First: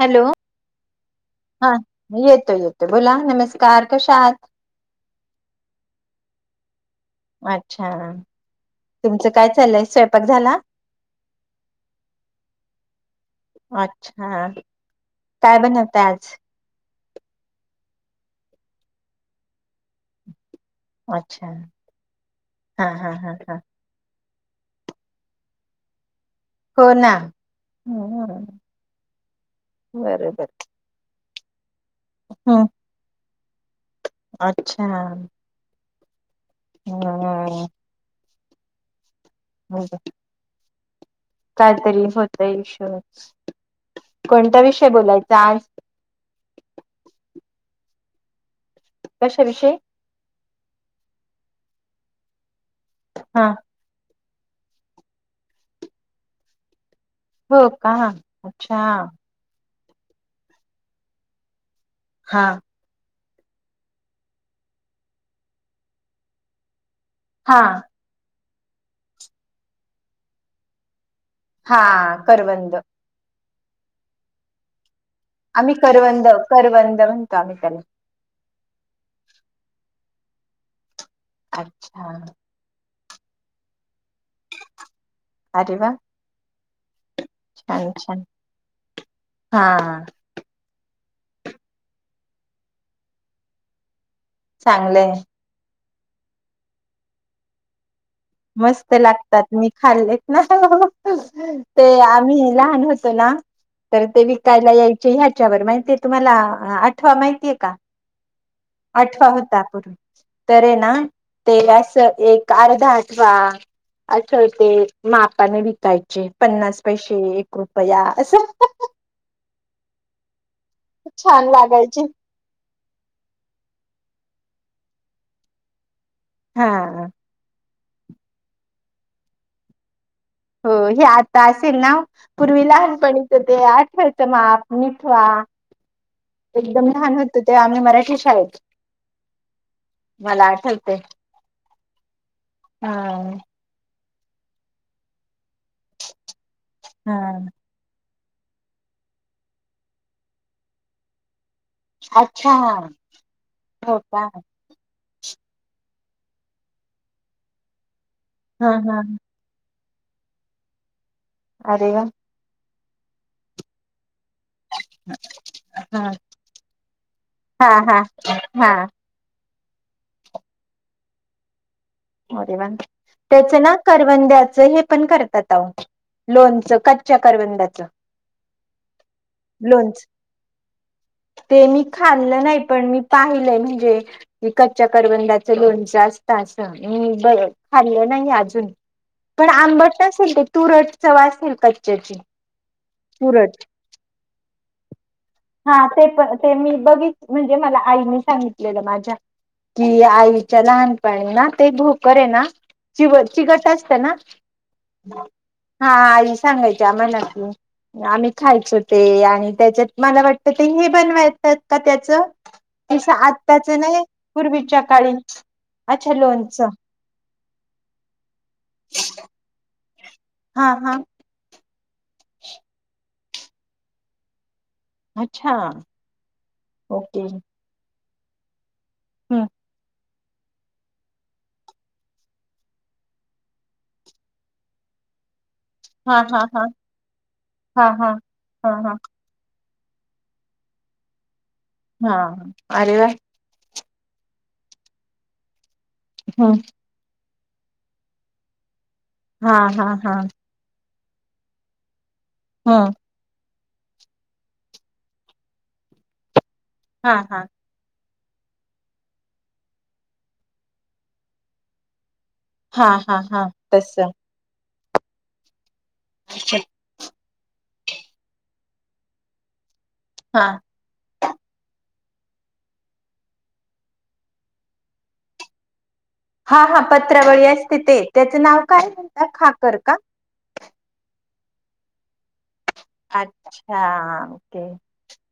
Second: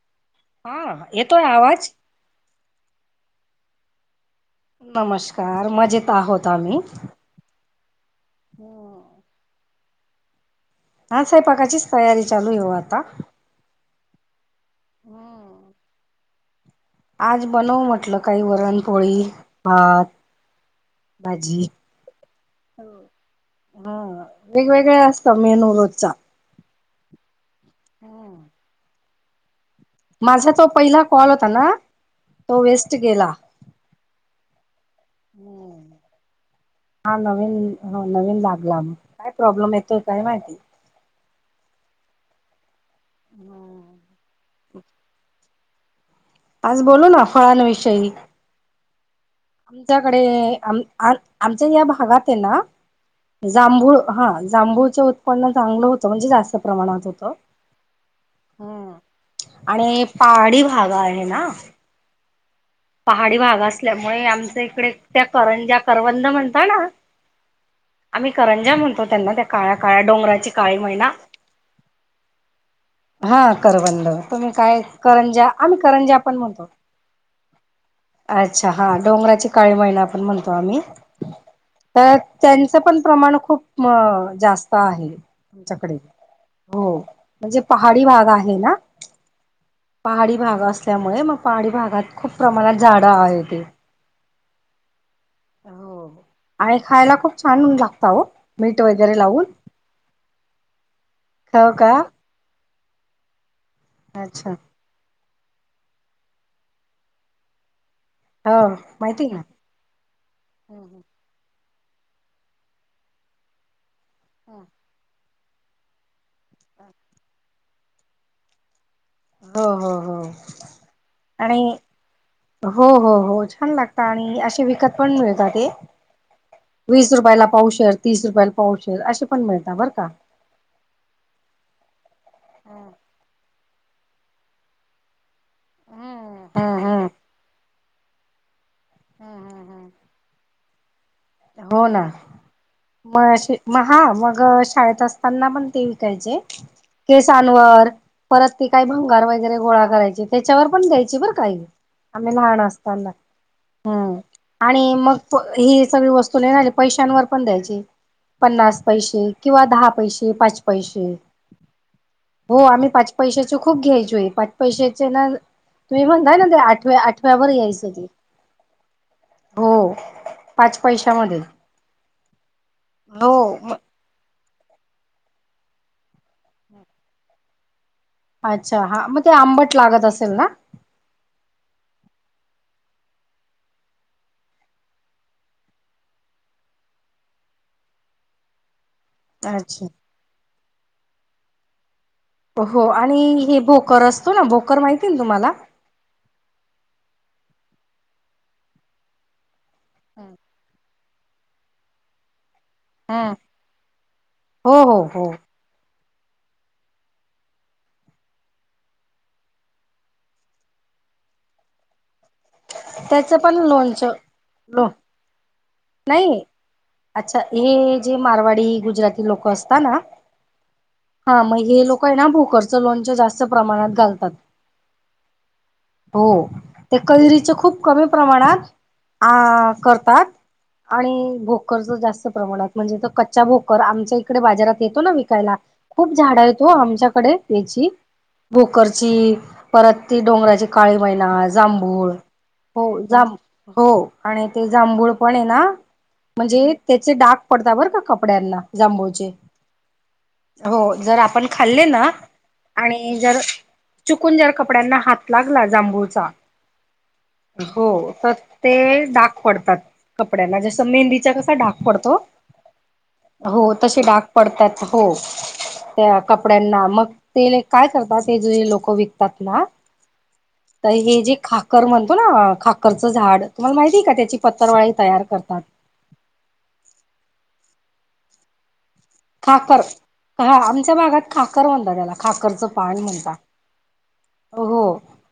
Hello हा येतोय हा आवाज येतोय बोला नमस्कार कशा आहात? नमस्कार मजेत आहोत आम्ही. अच्छा तुमचं काय चाललंय स्वयंपाक झाला? हा स्वयपाकाचीच तयारी चालू आहे ओ आता. अच्छा. काय बनवताय आज? आज बनवू म्हटलं काही वरण पोळी भात अच्छा भाजी हा हा हा हा. वेगवेगळ्या असतं मेनू रोजचा. हो ना. बरोबर माझा तो पहिला कॉल होता. हॅलो! तो हम्म वेस्ट गेला. अच्छा! हा हम्म नवीन हो नवीन लाग लांब काय प्रॉब्लेम येतोय काय माहिती कायतरी होत येईश्वर कोणता विषय बोलायचा आज आज बोलू ना फळांविषयी कशाविषयी आमच्याकडे आमच्या या भागात हाय ना हा जांभूळ हा जांभूळच उत्पन्न चांगलं होतं म्हणजे जास्त प्रमाणात होतं हो का अच्छा हम्म. आणि पहाडी भाग आहे ना हा पहाडी भाग असल्यामुळे आमच्या इकडे त्या करंज्या करवंद म्हणता ना हा आम्ही करंजा म्हणतो त्यांना त्या काळ्या काळ्या डोंगराची काळी महिना हा करवंद हां करवंद तुम्ही काय करंजा आम्ही करंजा करवंद पण म्हणतो. करवंद म्हण म्हणतो आम्ही त्यांनी अच्छा हा डोंगराची काळी मैना पण म्हणतो आम्ही अच्छा तर त्यांच पण प्रमाण खूप जास्त आहे अरे वा तुमच्याकडे हो म्हणजे छान पहाडी छान भाग आहे ना हा पहाडी भाग असत त्यामुळे मग पहाडी भागात खूप प्रमाणात झाड आहेत चांगलंय हो आणि खायला खूप छान लागत हो मीठ मस्त वगैरे लागतात लावून मी खाल्ले ना हो ते का आम्ही लहान हो ना तर ते अच्छा विकायला यायचे ह्या तच्यावर माहितीय तुम्हाला आठवा माहितीय का हो माहिती आठवा ना. होतार् तर ना हो तेरा एक अर्धा आठवा असछं होते माप ने विकायचे पन्नास पैसे एक रुपया असं हो हो हो छान आणि लागायचे हो हो हो छान लागत आणि असे विकत पण मिळतात ते हा वीस रुपयाला पाऊश शेर तीस रुपयाल पा शेर असे पण मिळतात बरं का हो हे आता असेल ना पूर्वी लहानपणीच ते आठ खायचं माप मठवा हम्म एकदम लान होतं ते आम्ही मराठी शाळेत हम्म हम्म हम्म ह हो ना मग मग हा मग शाळेत असताना पण ते विकायचे हा. केसांवर परत ते काही भंगार वगैरे गोळा करायची त्याच्यावर पण द्यायची बरं काही आम्ही अच्छा लहान असताना हो हम्म का. आणि मग प ही सगळी वस्तूली पैशांवर पण द्यायची हा पन्नास हा. पैसे किंवा दहा पैसेे पाच पैसे अरव हो आम्ही पाच पैशाच खूप्यायचोय पाच पैशाचे ना हा तुम्ही म्हणताय ना ते आठव्या आठव्यावरर यायस हा क हा. हा हो पाच पैशामध्ये रे हो त्याच ना करवंद्या हे पण करतात लोच कच्च्या करबंदाच अच्छा हा मग ते आंबट लागत असेल ना ते मी नाही पण मी पाहिलंय म्हणजे क कच्च्या करबंदाच लोणचं असत म ब खाल्लं नाही अजून पण अच्छा आंबट नसेेल ते तुरट च वा असतील कच्च्याची हो आणि तुरट हे भोकर असतो ना भोकर माहिती ना तुम्हाला हा ते पण ते मी बघित म्हणजे मला आईनी सांगितलेलं माझ्या कि आईच्या लहान पहिला ते भूकर ये ना हा चिवट चिगट असतना हो हो हो हा ते सांगायचे आम्हाला कि आम्ही खायचो ते आणि त्याच्यात मला वाटत ते हे बनवायचात का त्याच तस त्याचं पण आत्ताच ना हे लोणचं पूर्वीच्या लो काळी अच्छा नाही लोन अच्छा हे जे मारवाडी गुजराती लोक अस हा ना हा मग हे लोक प हे ना लोणच जास्त प्रमाणात घालतात अच्छा हो ते ओके कैरीच कमी प्रमाणात आ हम्म करतात आणि भोकरच जास्त प्रमाणात म्हणजे तर कच्चा भोकर आमच्या इकडे बाजारात येतो ना विकायला खूप हा झाड हा हा हेतवो आमच्याकडे याची हा हा हा हा भोकरची परत ती डोंगराची काळी मैना आज जांभूळ हा अरे हो वा जाम हो आणि ते जांभूळ पण हे ना म्हणजे त्याचे डाग पडता बर का कपड्यांना जांभूळचे. हा हा हा हो जर आपण खाल्ले ना हम्म आणि जर चुकून जर कपड्यांना हात लागला जांभूळचा हा हा हो त ते डाग पडतात कपड्यांना जसं मेहंदीचा कसा डाग पडतो हा हा हा हो तस तसे डाग पडतात हो त्या कपड्यांना मग ते ल काय करतात ते ज लोक विकतात ना हा तर हे जे खाकर म्हणतो ना खाकरचं झाड तुम्हाला माहिती हे का त्याची पत्तरवाळी तयार करतात हा हा पत्रावळी अस तिथे त्याचं नाव काय खाकर खाखर का? ह आमच्या भागात खाखर म्हणतात त्याला खकरच पी अच्छा ओके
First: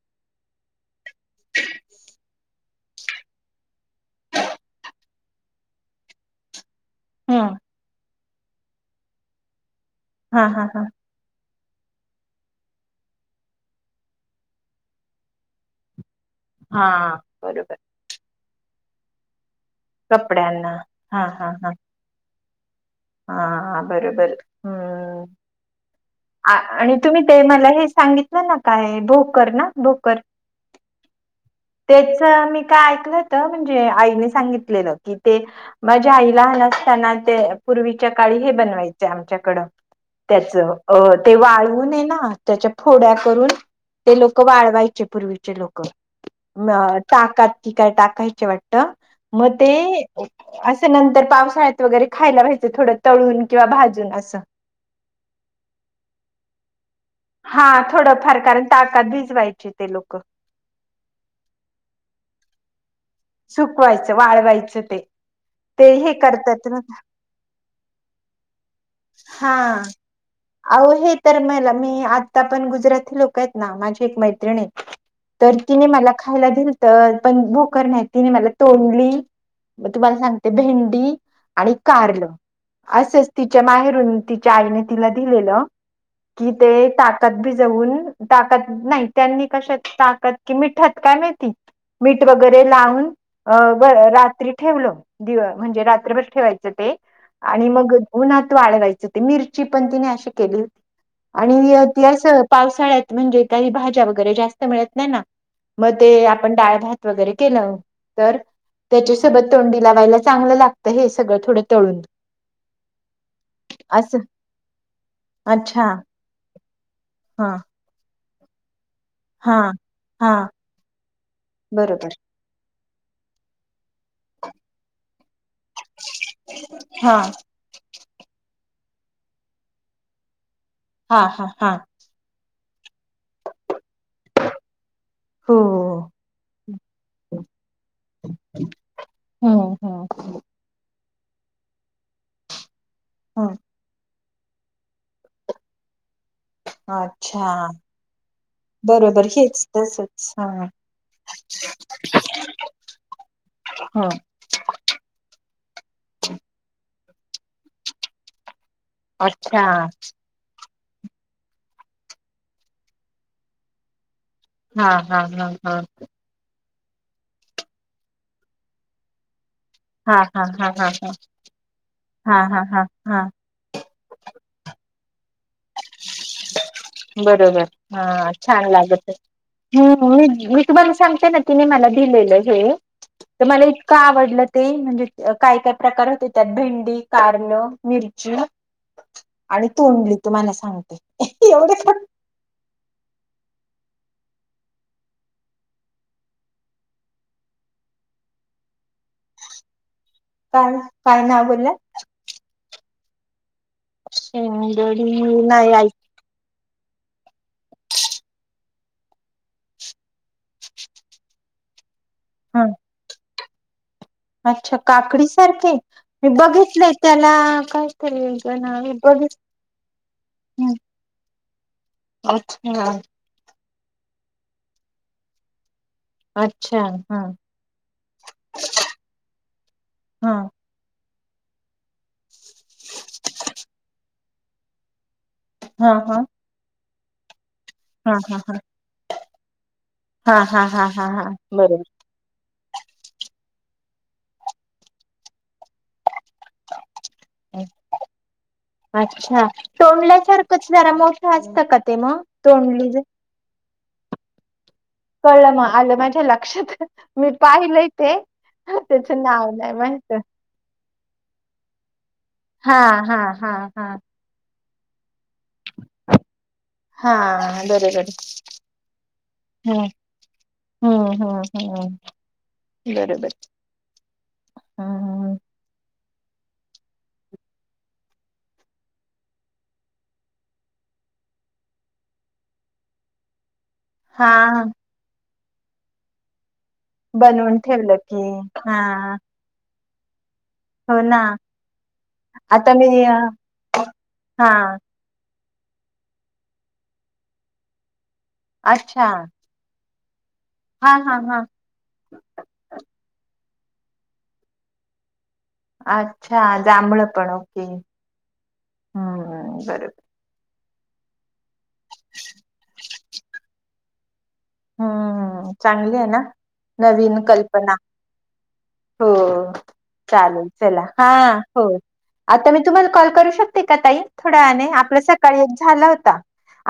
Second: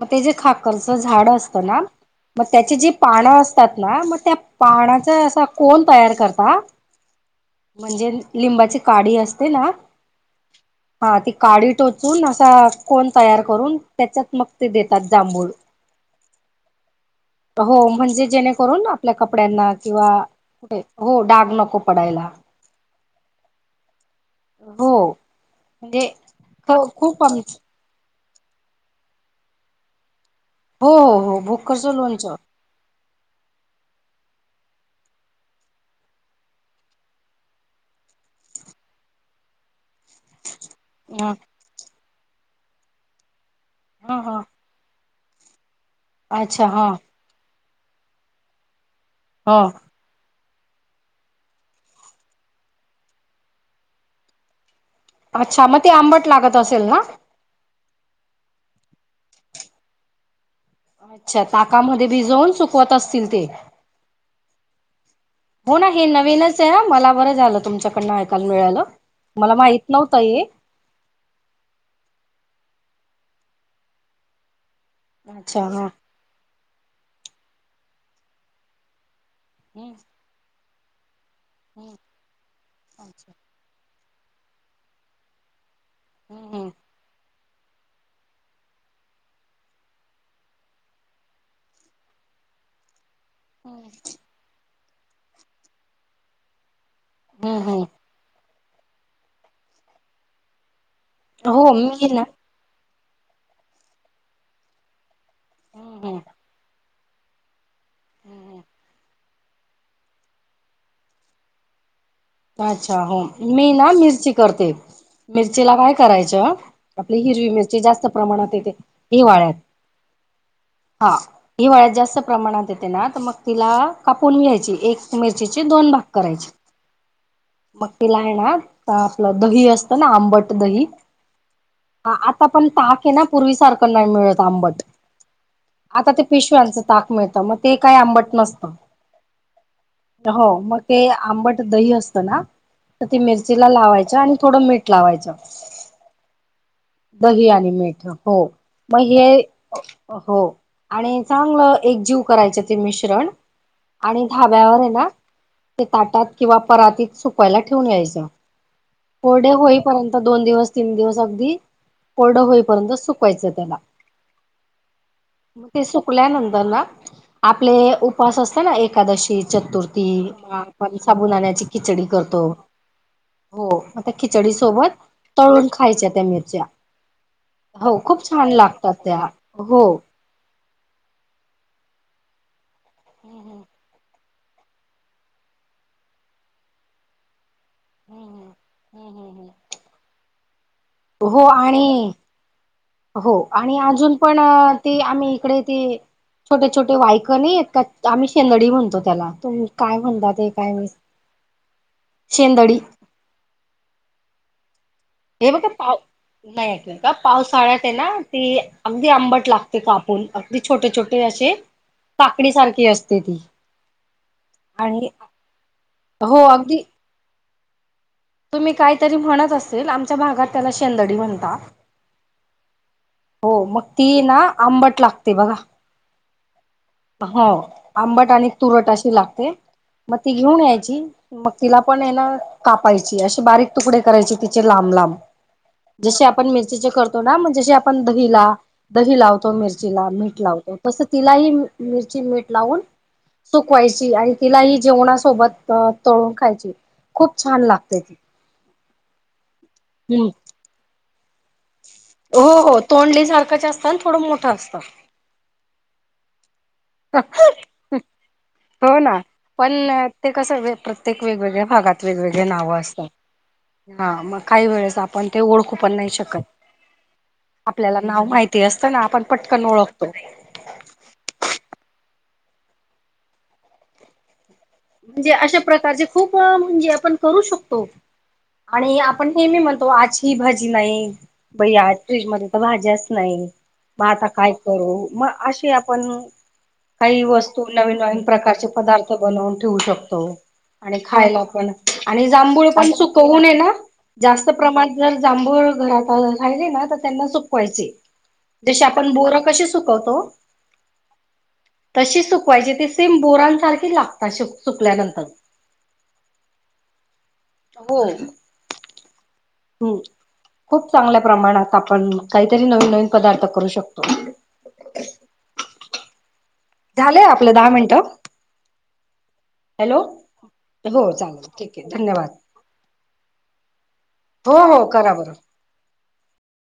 मग ते जे खाकरचं झाड असतं ना मग त्याची जी पानं असतात ना मग त्या पानाचा असा कोण तयार करता हा म्हणजे लिंबाची काढी असते ना हा हा हा काढी टोचून असा कोण तयार करून त्याच्यात मग ते देतात जांभूळ हा बरोबर हो म्हणजे जेणे करून आपल्या कपड्यांना किंवा कपड्यांना कुठे हो हा डाग हा हा नको पडायला हा बरोबर हो हम् म्हणजे ख आणि तुम्ही खूप आम ते मला हे सांगित नाही ना काय भोकर ना भोकर हो हो हो भोकरचं तेच लोणचं मी काय ऐकलं तर म्हणजे आईने सांगितलेलं की ते माझ्या आईला आल असताना ते पूर्वीच्या काळी हे बनवायचं आमच्याकडं त्याच अ ह ते वाळवून हे ना हा त्याच्या फोड्या करून हा ते लोक हा वाळवायचे पूर्वीचे लोक अच्छा म हा चाकाची ती काय टाकायची वाटतं म ह ते असं नंतर पावसाळ्यात वगैरे खायला पाहि ते थोडं तळून किंवा भाजून असं अच्छा मग ते आंबट लागत असेल ना? हा थोडं फार कारण ताकात भिजवायची ते लोक अच्छा ताकामध्ये भिजवून सुकवत असत सुकवायचं वाळवायचं ते हो ना ते हे नवीनच करतात आहे ना, मला बरं झालं तुमच्याकडनं ऐकायला मिळालं मला हा माहित नव्हतं हे आओ हे तर मला मी आता पण गुजरात लोकयत ना माझी एक मैत्रिणे तर अच्छा हा तिने मला खायला दिलतं पण भूख करण्या तिने मला तोंडली म हम्म तुम्हाला सांगते भें डी आणि हम्म कारलं असंच तिच्या माहेरून तिच्या आईने तिला दिलेलं कि हम्म ते टाक. ताक भिजून, ताकत नाही त्यांनी कशाकत ताकात की मीठात काय माहीती मीठ वगैरे लावून अ ब हम्म रात्री ठेवलं. दिव म्हणजे रात्रभर ठेवायचं ते. हम्म आणि हम्म. मग उणात. वाळवायच ते मिरची पण तिने अशी केली हो आणि हो ती मी आस ना पावसाळ्यात म्हणजे काही भाज्या वगैरे जास्त मिळत नाही ना. मग हम्म हम्म. ते आपण डाळ भात वगैरे केलं. तर त्याच्या सोबत तोंडी लावायला चांगलं लागतं हे सगळं थोडं तळून. अच्छा हो मीना असं मिरची करते, मिरचीला अच्छा काय करायचं आपली हिरवी हा मिरची जास्त प्रमाणात येते. हिवाळ्यात हा हा हा हिवाळ्यात बरोबर जास्त प्रमाणात येत. मग तिला कापून घ्याची एक मिर ची चे दोन भाग करायचे. हा मग तिला आहे ना, आपलं दही असतं ना आंबट दही हा हा हा आत आपण ताक ना पूर्वी सारखं नाही मिळत आंबट, हो आता ते पिशव्यांच ताक मिळत, मग ते काही आंबट नसत हम्म हम्म हो मग ते आंबट दही अस तना. तर ती हम्म मिरची लावायच आणि थोडं मीठ लावायचं दही अच्छा आणि मीठ हो मग हे बरोबर हेच तसच हो हा आणि चांगलं एक जीव करायचे ते मिश्रण ह आणि धाब्यावर आहे ना ते ताटात किंवा परातीत सुकवायला ठेवून यायचं कोरडे अच्छा होईपर्यंत दोन दिवस तीन दिवस अगदी कोरडं होईपर्यंत सुकवायचं त्याला हा हा हा मग हा ते सुकल्यानंतर ना आपले उपास असते ना एकादशी हा चतुर्थी हा हा हा आपण हा साबुदाण्या ची खीच खिचडी हा करतो हा हा हा हो खिचडी सोबत हो [unintelligible] तळून खायच्या त्या मिरच्या बरोबर हो हा खूप छान लागतात त्या हो तूमाला सांगते ना तिने मला दिलेलं हे तर मला इतकं आवडलं ते म्हणजे काय काय प्रकार होते त्यात भेंडी कारल मिरची आणि तोंडली तुम्हाला हा हो आणि हो आणि अजून पण ती आम्ही इकडे ते छोटे छोटे वायक नाही आहेत का आम्ही शेंगडी म्हणतो त्याला तुमी काय म्हणतात ते काय म शेंदडी ह हे बघा नाही आ पाव नाही ऐकलं का पावसाळ्यात आहे ना ती अगदी आंबट लागते कापून अगदी छोटे छोटे असे काकडी हा सारखी असते ती अच्छा आणि काकडी सारखे मी हो अगदी बघितलेय त्याला काय तरी वेगळं तुम्ही नाव आहे काहीतरी बघितलं म्हणत असेल आमच्या भागात त्याला शेंदडी म्हणतात अच्छा हो मग ती ना आंबट लागते बघा अच्छा हा हो आंबट आणि तुरट अशी लागते मग ती हा घेऊन यायची मग तिला पण हायना कापायची असे बारीक तुकडे करायची तिचे लांब लांब हा हा जसे आपण मिरचीचे करतो हा म्हणजे आपण हा हा दहीला दही लावतो मिरचीला मीठ हा हा हा लावतो हा तस हा हा तिलाही बरोबर मिरची मीठ लावून सुकवायची आणि तिलाही जेवणासोबत तळून खायची. खूप छान लागते ती अच्छा हम्म तोंडल्यासारखंच जरा मोठी हसतकत. हो हो तोंडली सारखं जास्त पण थोड मोठा असत. कळलं मग आलं माझ्या लक्षात. मी पाहिलंय ते हो त्याच ना नाव नाही पण महटल. ते [unintelligible] वेगळ्या भागात वेगवेगळे नाव असतात हा हा हा मग काही वेळेस आप पण ते ओळखू पण नाही शकत, हा आपल्याला बरोबर नाव माहिती असतना आपण पटकन हम्म ओळखतो. हम्म हम्म हम्म बरोबर. म्हणजे हम्म अशा प्रकारचे खूप म्हणजे आपण करू शकतो आणि आपण नेहमी म्हणतो आज ही भाजी नाही बया आज फ्रीज मध्ये तर भाज्याचं नाही. म आता हा काय करू म अशी आपण नु काही बनवून वस्तू नवीन ठेवलं नवीन की प्रकारचे हा पदार्थ बनवून ठेऊ शकतो. आणि हो ना खायला पण आणि जांभूळ आता मी पण अ, सुकवू नये ना हा जास्त प्रमाण जां फुल घरात [unintelligible] राहिलेना तर त्यांना सुकवायचे. दिशा अच्छा आपण बोर कसे सु को तो हा हा हा तशी सुकवायची ती सेम बोरं तारखेला. अशोक चुकल्यानंतर अच्छा जांभळ पण ओके हो हम्म. परब खूप चांगल्या प्रमाणात आपण काहीतरी नवीन नवीन पदार्थ करू शकतो. हम्म चांगली हाय ना. नवीन झालंय आपलं दहा कल्पना मिनिटं हो हॅलो चालेल चला हा हो चालेल हो ठीक आहे धन्यवाद आता मी तुम्हाला कॉल करू शकते का ताई हो थोड्याने हो आपला करा बरं सकाळी एक झाला होता. आ